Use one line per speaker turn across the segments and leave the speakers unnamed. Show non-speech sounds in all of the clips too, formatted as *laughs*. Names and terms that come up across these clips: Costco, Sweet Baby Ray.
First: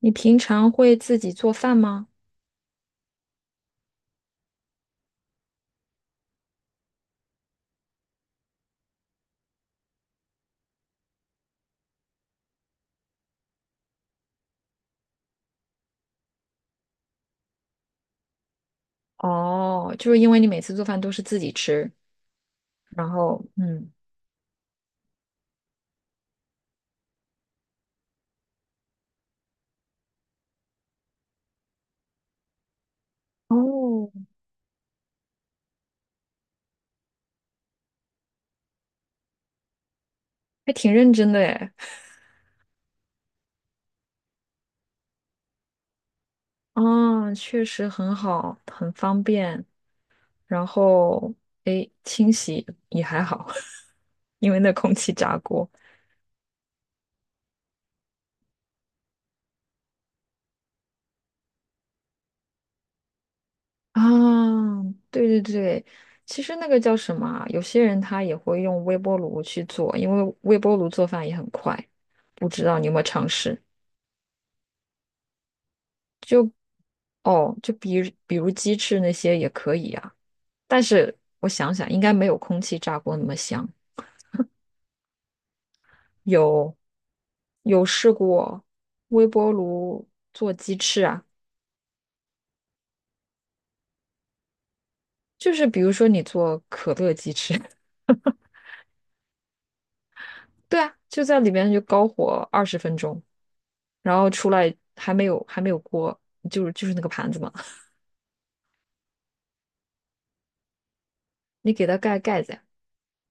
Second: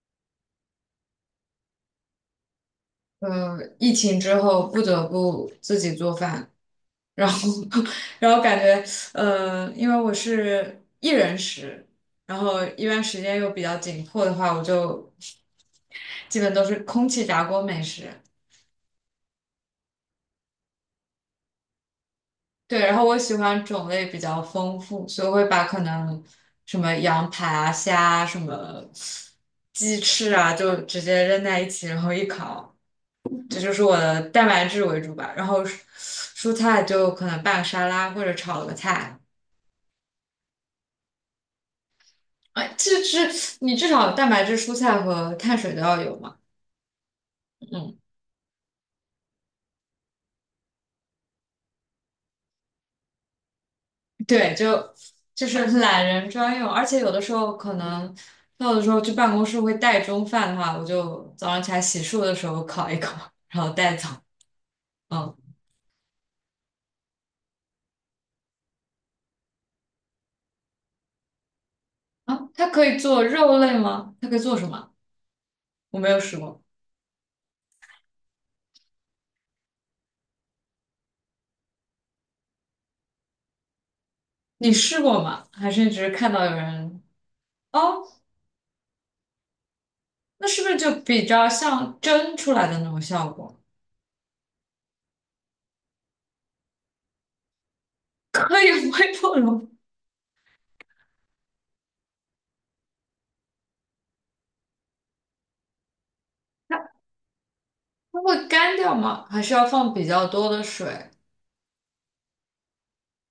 你平常会自己做饭吗？
疫情之后不得不自己做饭，然后 *laughs* 然后感觉因为我是一人食，然后一般时间又比较紧迫的话，我就基本都是空气炸锅美食。
哦，就是因为你每次做饭都是自己吃，
对，然后
然
我喜
后
欢种
嗯，
类比较丰富，所以我会把可能什么羊排啊、虾啊、什么鸡翅啊，就直接扔在一起，然后一烤。这就是我
哦，
的蛋白质为主吧。然后蔬菜就可能拌个沙拉或者炒个菜。
还挺认真的诶。
哎，这是你至少蛋白质、蔬菜和碳水都要有嘛？
啊，确实
嗯，
很好，很方便。然后诶，清洗也还好，*laughs* 因
对，
为那空
就
气炸
就是
锅
懒人专用。而且有的时候可能，那有的时候去办公室会带中饭的话，我就早上起来洗漱的时候烤一烤，然后带走。
啊，对
嗯。
对对，其实那个叫什么啊有些人他也会用微波炉去做，因为微波炉做饭也很快。
啊，
不知
它
道
可
你有
以
没有
做
尝
肉
试？
类吗？它可以做什么？我没有试过，
哦，就比如鸡翅那些也可以啊，但是我想想，应该没有空气炸锅那么香。
你试过吗？还是你只是看到有
有
人？
有
哦，
试过微波炉
那
做
是不是
鸡
就
翅啊，
比较像蒸出来的那种效果？
就是比如说你做可乐鸡翅，
*laughs* 可以微波炉，
*laughs* 对啊，就在里面就高火20分钟，然后出来还没有锅，就是那个盘子嘛，
它会干掉吗？还是要放比较多的水？
你给它盖盖子呀，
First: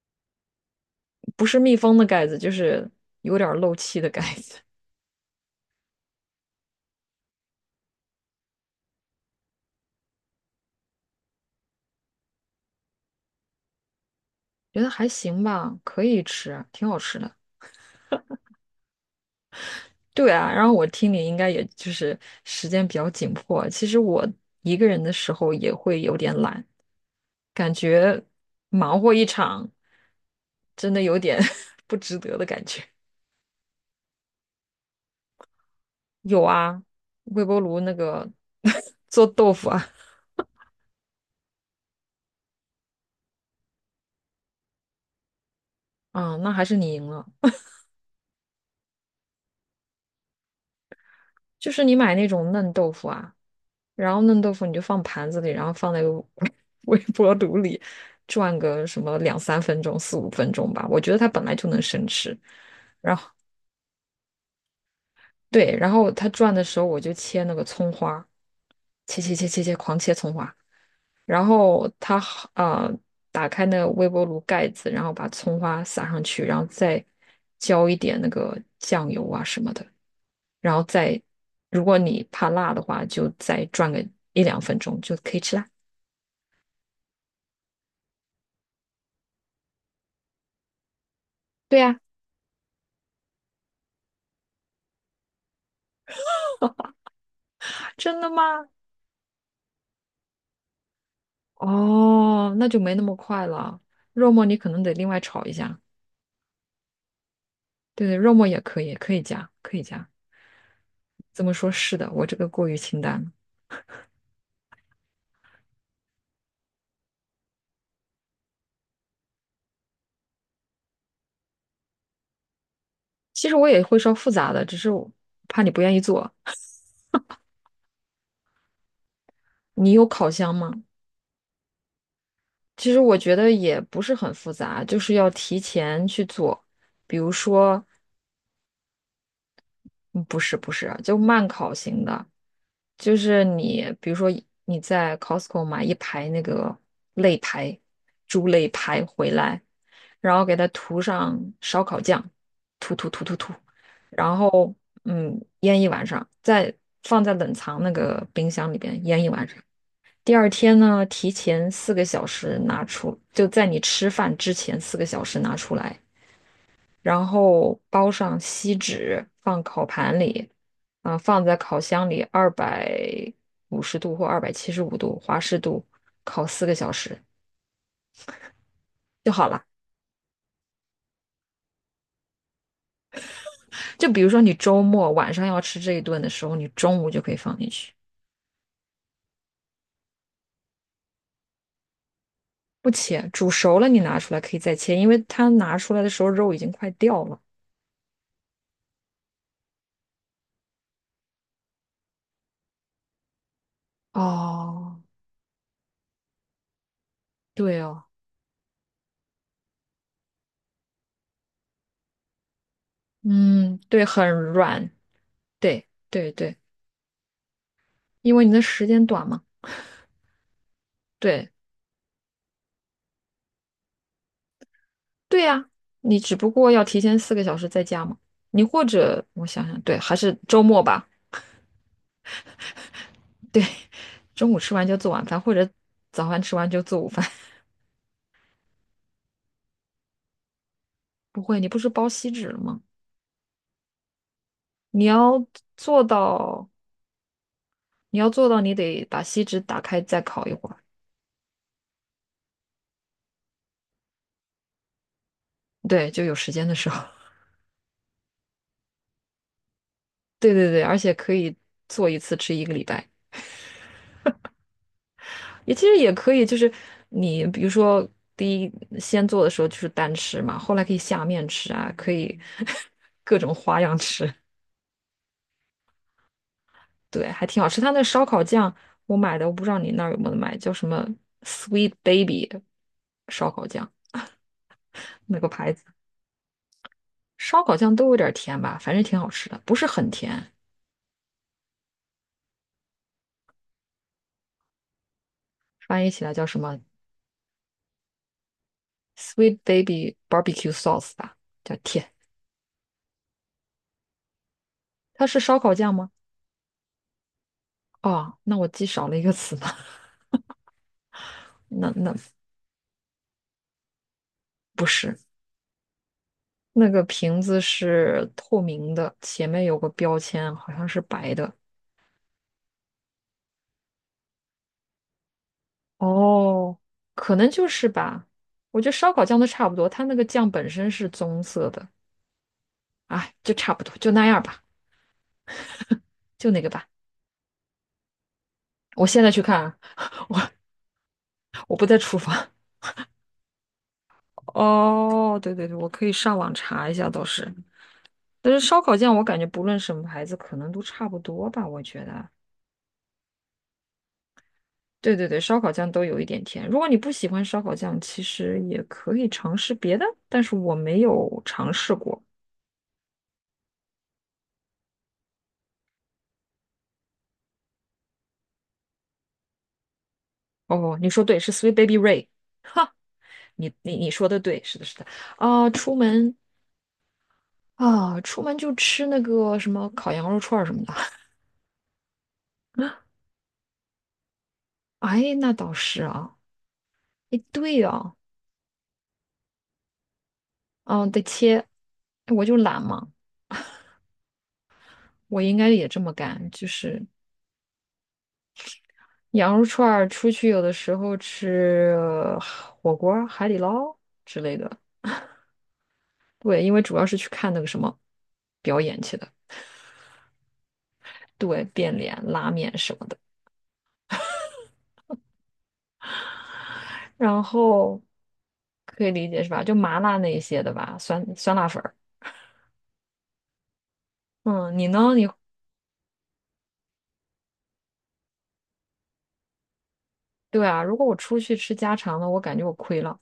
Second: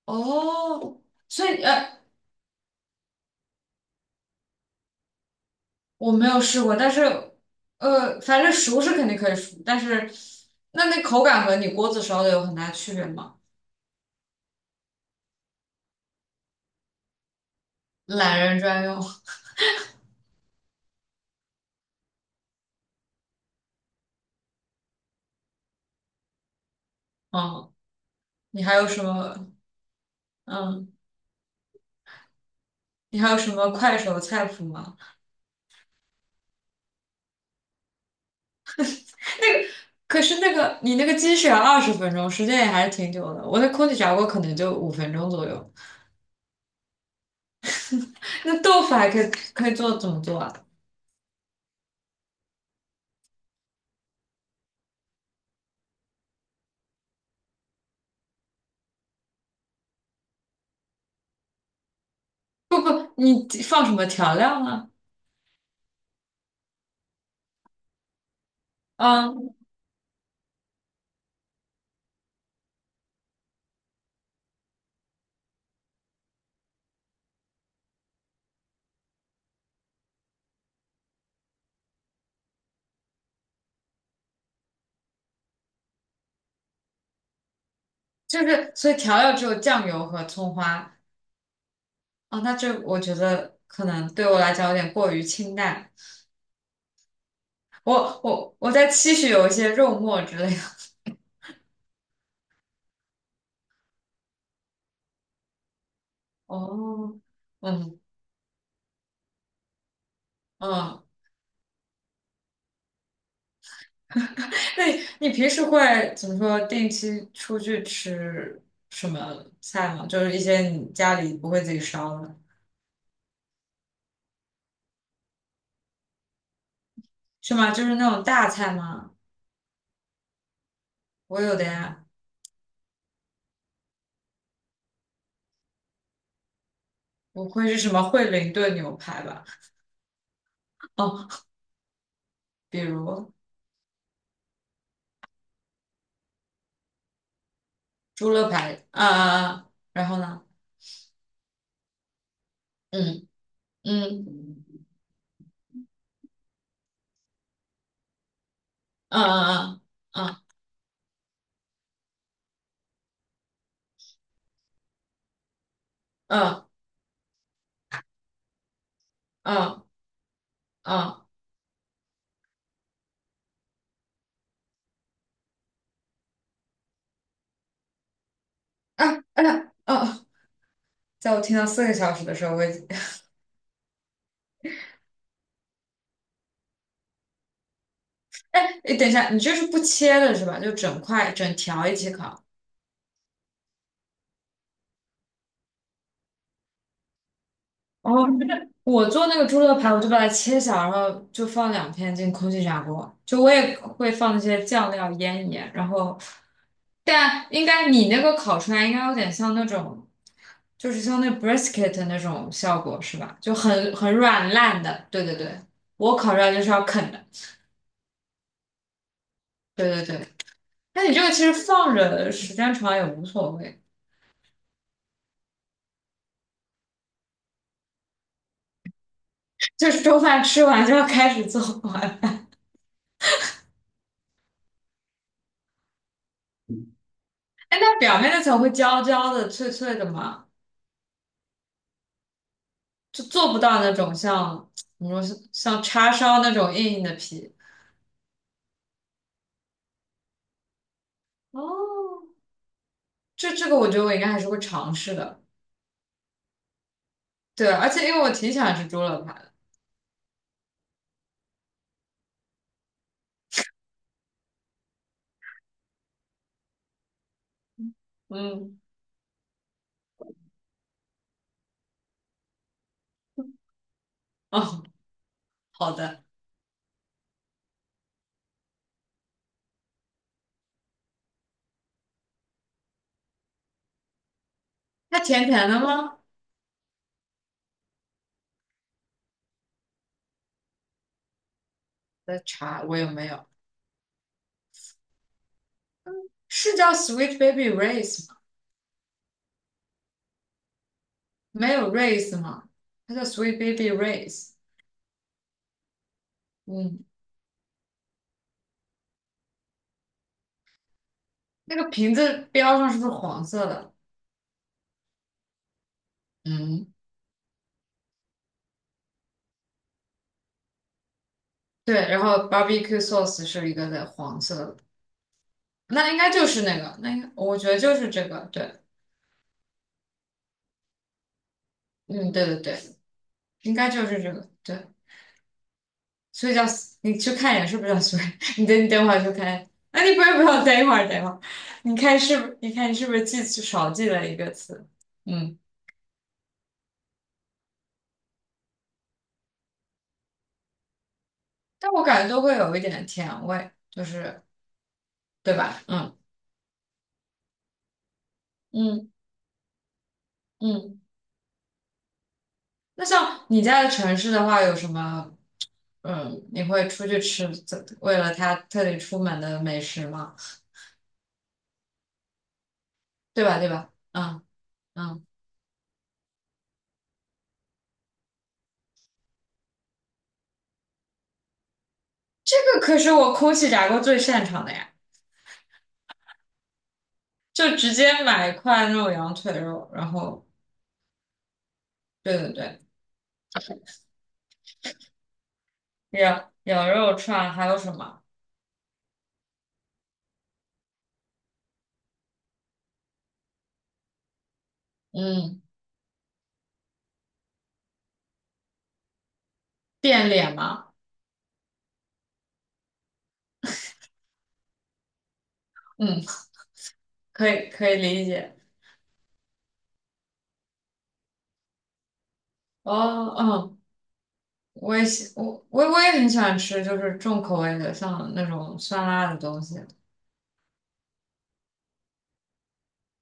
哦，所
不是
以
密封的盖子，就是有点儿漏气的盖子，
我没有试过，但是反正熟是肯定可以熟，但是那口感和你锅子烧的有很大区别吗？
*laughs* 觉得还行吧，可以吃啊，挺好吃的。
懒人专用。
对啊，然后我听你应该也就是时间比较紧迫。其实我一个人的时候也会有点懒，
嗯，
感觉
你还有
忙
什
活一
么？
场，
嗯，
真的有点 *laughs* 不值得的感觉。
你还有什么快手菜谱吗？
有啊，微波炉那个 *laughs* 做豆
那个，
腐啊，
可是那个你那个鸡是要20分钟，时间也还是挺久的。我那空气炸锅可能就5分钟左右。
啊、那还是你赢了。
那豆腐还可以做怎么做啊？
就是你买那种嫩豆腐啊，然后嫩豆腐你就放盘子里，然后放在 *laughs* 微波炉里转个什么两三分钟、四五分钟吧。我觉得它本来就能生吃。然后。
你放什么调料呢？
对，然后它转的时候，我就切那个葱花，切切切
嗯，
切切，狂切葱花。然后它好打开那个微波炉盖子，然后把葱花撒上去，然后再浇一点那个酱油啊什么的，然后再，如果你怕辣的话，就再转个一两分钟就可以吃啦。
就是所以调料只有酱油和葱花。
对呀，
啊。那这我觉得可能对我来讲有点过于清淡。
啊
我
真的吗？
我我在期许有一些肉末之类的。
哦，那就没那么快了。肉末你可能得另外炒一下。
哦，嗯
对对，肉末也可以，可以加，可以加。
嗯，
这么说，是的，我这个过于清淡了。
那你平时会怎么说？定期出去吃什么菜吗？就是一些你家里不会自己烧的。
其实我也会烧复杂的，只是我怕你不愿意做。
是吗？就是那种大菜吗？
你有烤箱吗？
我有的呀，
其实我觉得也不是很复杂，就是要提前去做。比如
不会是
说，
什么惠灵顿牛排吧？
嗯不是不是啊，就
哦，
慢烤型的，
比
就
如
是你比如说你在 Costco 买一排那个肋排，
猪
猪
肋
肋
排
排
啊
回
啊，
来，
啊然后
然
呢？
后给它涂上烧烤酱，涂涂涂
嗯
涂涂，
嗯
然后
嗯
腌一晚上，再放在冷藏那个冰箱里边
嗯
腌一晚上。
嗯
第二天呢，提前四个小时拿出，就在你吃饭之前四个小时拿出来，
嗯嗯嗯
然后包上锡纸，放
啊
烤盘里，啊、
啊
放在烤箱里250度或275度华氏度烤四个小时
啊！
就好了。
哦，在我听到4个小时的时候，我已经
就比如说你周末晚上要吃这一顿的时候，你中午就可以放进去，
*laughs* 哎，诶等一下，你这是不切的是吧？就整块整条一起烤。
不切，煮熟了你拿出来可以再切，因为它拿出来的时候肉已经快掉了。
哦，我做那个猪肉排，我就把它切小，然后就放2片进空气炸锅。就我也会放那些酱
哦，
料腌一腌，然后，但应
对
该
哦，
你那个烤出来应该有点像那种，就是像那 brisket 的那种效果是吧？就
嗯，
很
对，
很
很
软烂
软，
的。对对对，
对
我烤
对
出来
对，
就是要啃的。
因为你的时间短嘛。
对对对，那你这个其
对
实放着时间长也无所谓，
对呀，你只不过要提前四个小时在家嘛。你或者我想想，
就
对，
是 *laughs*
还
中
是
饭
周
吃
末
完就要
吧。
开始做晚饭。*laughs*
对，中午吃完就做晚饭，或者早饭吃完就做午饭。*laughs*
哎，那表面那层会焦焦的、脆脆的吗？
不会，你不是包锡纸了吗？
就做不到那种像，
你
怎么说，
要
像
做
叉烧那
到，
种硬硬的皮。
你要做到，你得把锡纸打开再烤一会儿。
哦，这个我觉得我应该还是会尝试的。
对，就有时间的时候。
对，而且因为我挺喜欢吃猪肋排的。
*laughs* 对对对，而且可以做一次吃一个礼拜。也其实也可以，就是你比如说第一
嗯。
先做的时候就是单吃嘛，后来可以下面吃啊，可以 *laughs* 各种花样吃，
哦，好的。
对，还挺好吃。他那烧烤酱我买的，我不知道你那儿有没有买，叫什么 Sweet Baby 烧烤酱
它
那
甜
个
甜
牌
的
子，
吗？
烧烤酱都有点甜吧，反正挺好吃的，不是很甜，
的茶我有没有？
翻译起来叫什
是
么
叫 Sweet Baby r a c e 吗？
Sweet Baby Barbecue Sauce 吧，
没
叫
有 r
甜。
a c e 吗？它叫 Sweet Baby r a c e。
它是烧烤酱吗？
嗯，
哦，那我记少了一个词呢，*laughs*
那个
那
瓶
那
子标上是不是黄色的？
不是。那
嗯，
个瓶子是透明的，前面有个标签，好像是白的。
对。然后 barbecue sauce 是一个的黄色的，那应该就是那
哦，
个，那应该
可能
我觉
就
得
是
就是这
吧。
个，对。
我觉得烧烤酱都差不多，它那个酱本身是棕色的，
嗯，对对对，
哎，就
应
差不
该
多，
就
就
是
那
这
样
个，
吧，
对，所
就
以
那
叫，
个吧。
你去看一眼是不是叫，所以 *laughs* 你等
我
会儿
现
去
在去
看。
看啊，
啊，你不要不要，等一会儿等一会儿，
我不在厨房。*laughs*
你是不是记少记了一个词？
哦，对
嗯，
对对，我可以上网查一下，倒是。但是烧烤酱我感觉不论什么牌子，可能都差不多吧，我
但我
觉
感觉
得。
都会有一点甜味，就是
对对对，
对
烧烤
吧？
酱都
嗯
有一点甜。如果你不喜欢烧烤酱，其实也
嗯
可以尝试别的，但是我
嗯。
没有尝试过。
那像你在城市的话，有什么？嗯，你会出去吃，为了他特地出门的美食吗？
哦，你说对，是 Sweet Baby Ray，
对吧？对
你
吧？
你你说的
嗯
对，是的，是的。
嗯，
啊、出门出门就吃那个什么烤羊肉串儿什么的。
这个可是我空气炸锅最擅长的呀。
哎，那倒是啊，哎，
就
对
直
呀、
接买一块那种羊腿肉，然后
嗯、得切，
对
我
对
就
对，
懒嘛，我应该也这么干，
羊
就
羊
是
肉串还有什么？
羊肉串儿出去有的时候吃火锅儿海底捞之类的。
嗯，
对，因为主要是去看那个什么表演去的，
变脸吗？
对，变脸、拉面什么的，
嗯，
然
可以
后
理解。
可以理解是吧？就麻辣那一些的吧，酸酸辣粉儿。
哦，嗯，
嗯，你
我也
呢？
喜我我我也很喜欢吃，就是重口味的，像那种酸辣的东西。
对啊，如果我出去吃家常的，我感觉我亏了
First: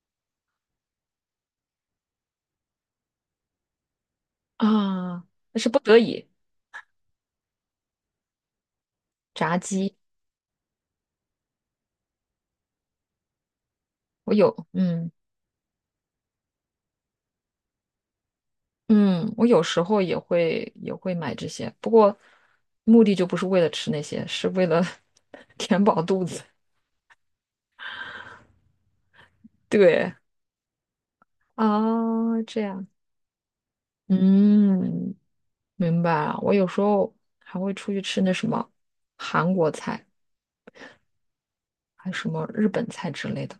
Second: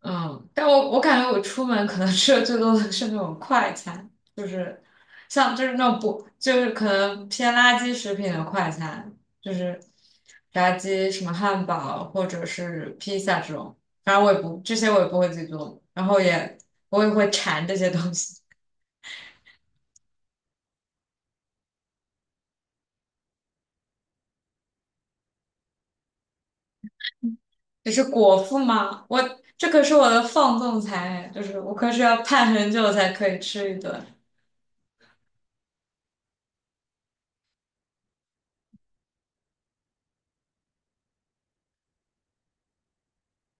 嗯，但我感觉我出门可能吃的最多的是那种快餐，就是
啊，
像，
那
就
是
是
不
那
得
种不
已。
就是可能偏垃圾食品的快餐，就
炸
是
鸡，
炸鸡、什么汉堡或者是披萨这种。反正我也
嗯
不会自己做，然后也我也会馋这些东西。
嗯，我有时候也会买这些，不过目的就不是为了吃那些，是为了 *laughs* 填饱肚子。
只是果腹吗？我这可是我
对
的放纵餐，就是我可是要
啊，
盼
这
很
样，
久才可以吃一顿。
嗯。明白了。我有时候还会出去吃那什么韩国菜，还什么日本菜之类的。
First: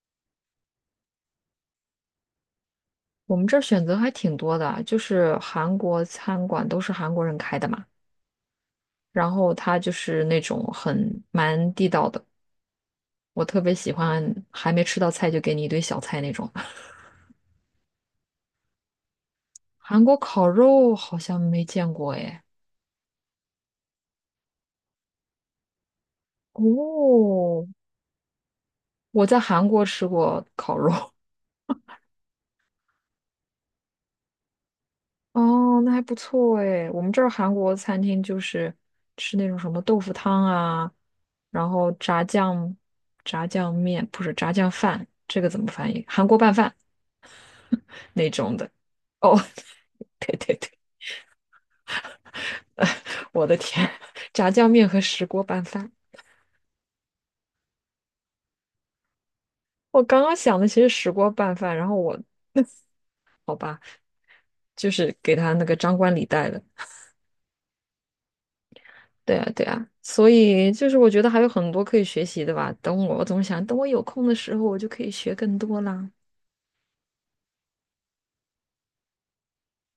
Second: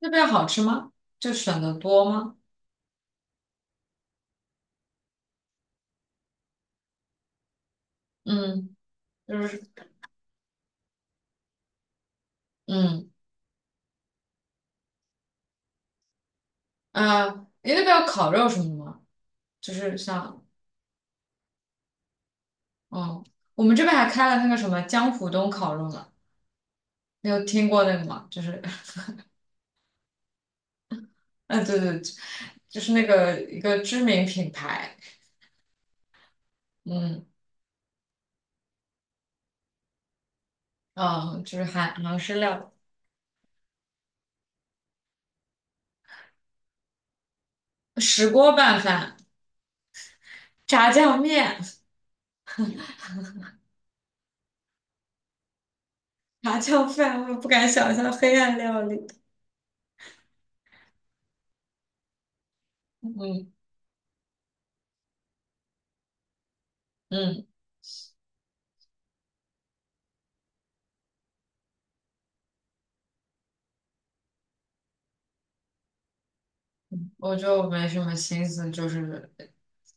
那边好吃吗？就选的多吗？
我们这儿选择还挺多的啊，就是韩国餐馆都是韩国人开的嘛，
嗯，
然
就
后
是
它就是那种很蛮地道的。
嗯。
我特别喜欢还没吃到菜就给你一堆小菜那种。*laughs*
呃，你那边有烤肉什么的吗？就是
韩国
像，
烤肉好像没见过哎，
嗯，我们这边还开了那个什么江浦东烤肉呢，你
哦，
有听过那个吗？就是，
我在韩国吃过烤肉，*laughs*
*laughs* 啊，对对，就是那个一个知名品牌。
哦，那还不错诶。我们这
嗯
儿韩国餐厅就是吃那种什么豆腐汤啊，
嗯，就是
然后
韩
炸
式料
酱、炸酱面，不是炸酱饭，这个怎么翻译？韩国拌饭
理，石
那
锅
种的。
拌饭、
哦，*laughs* 对对对，
炸酱面、
*laughs* 我的天，炸酱面和石锅拌饭。
炸酱饭，我不敢想象黑暗料理。
我刚刚想的其实石锅拌饭，然后我
嗯
就是给他那个张冠李戴了。
嗯，
对啊，对啊，所以就是我觉得还有很多可以学习的吧。等我，我总想等我有空的时候，我就可以学更多啦。
我就没什么心思，就是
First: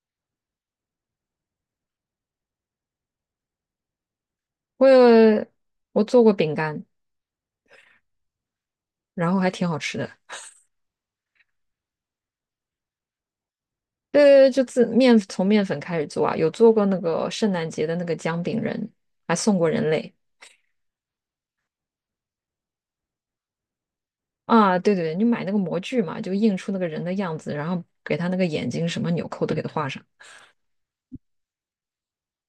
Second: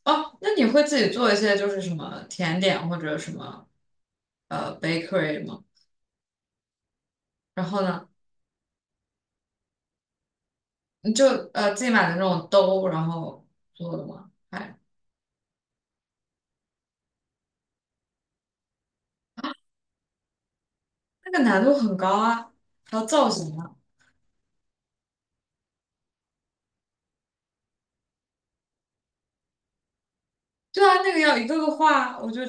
哦，那你会自己做一些就是什么甜点或者什么
我
bakery
有
吗？
我做过饼干，
然后呢？
然后还挺好吃的。
你就自己买的那种兜，然后做的
对
吗？
对对，就
哎，
从面粉开始做啊，有做过那个圣诞节的那个姜饼人，还送过人类
那个难度很高啊，还有造型啊。
啊。对对对，你买那个模具嘛，就印出那个人的样子，然后给他那个眼睛什么纽扣都给他画上。
对啊，那个要一个个画，我就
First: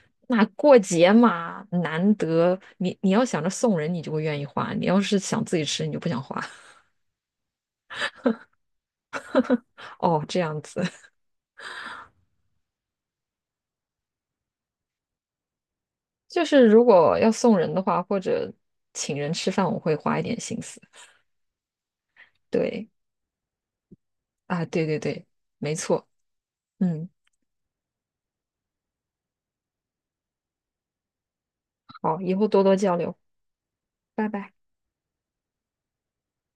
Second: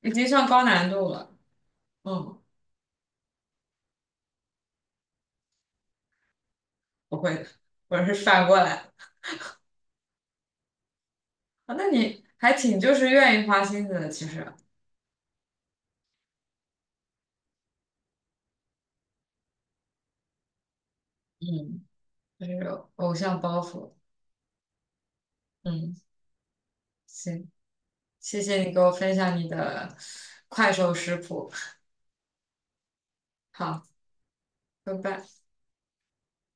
已经
那
上高
过
难度
节
了。
嘛，难
嗯，
得你要想着送人，你就会愿意花；你要是想自己吃，你就不想花。
不会的，我是反过来。
*laughs* 哦，这样子，
啊，那你还挺就是愿意花心思的，其实。
*laughs* 就是如果要送人的话，或者请人吃饭，我会花一点心思。
嗯，就是有
对。
偶像包袱。
啊，对对对，没
嗯，
错，嗯，
行，谢谢你给我分享你的快手食谱。
好，以后多多交流，
好，
拜拜。
拜拜。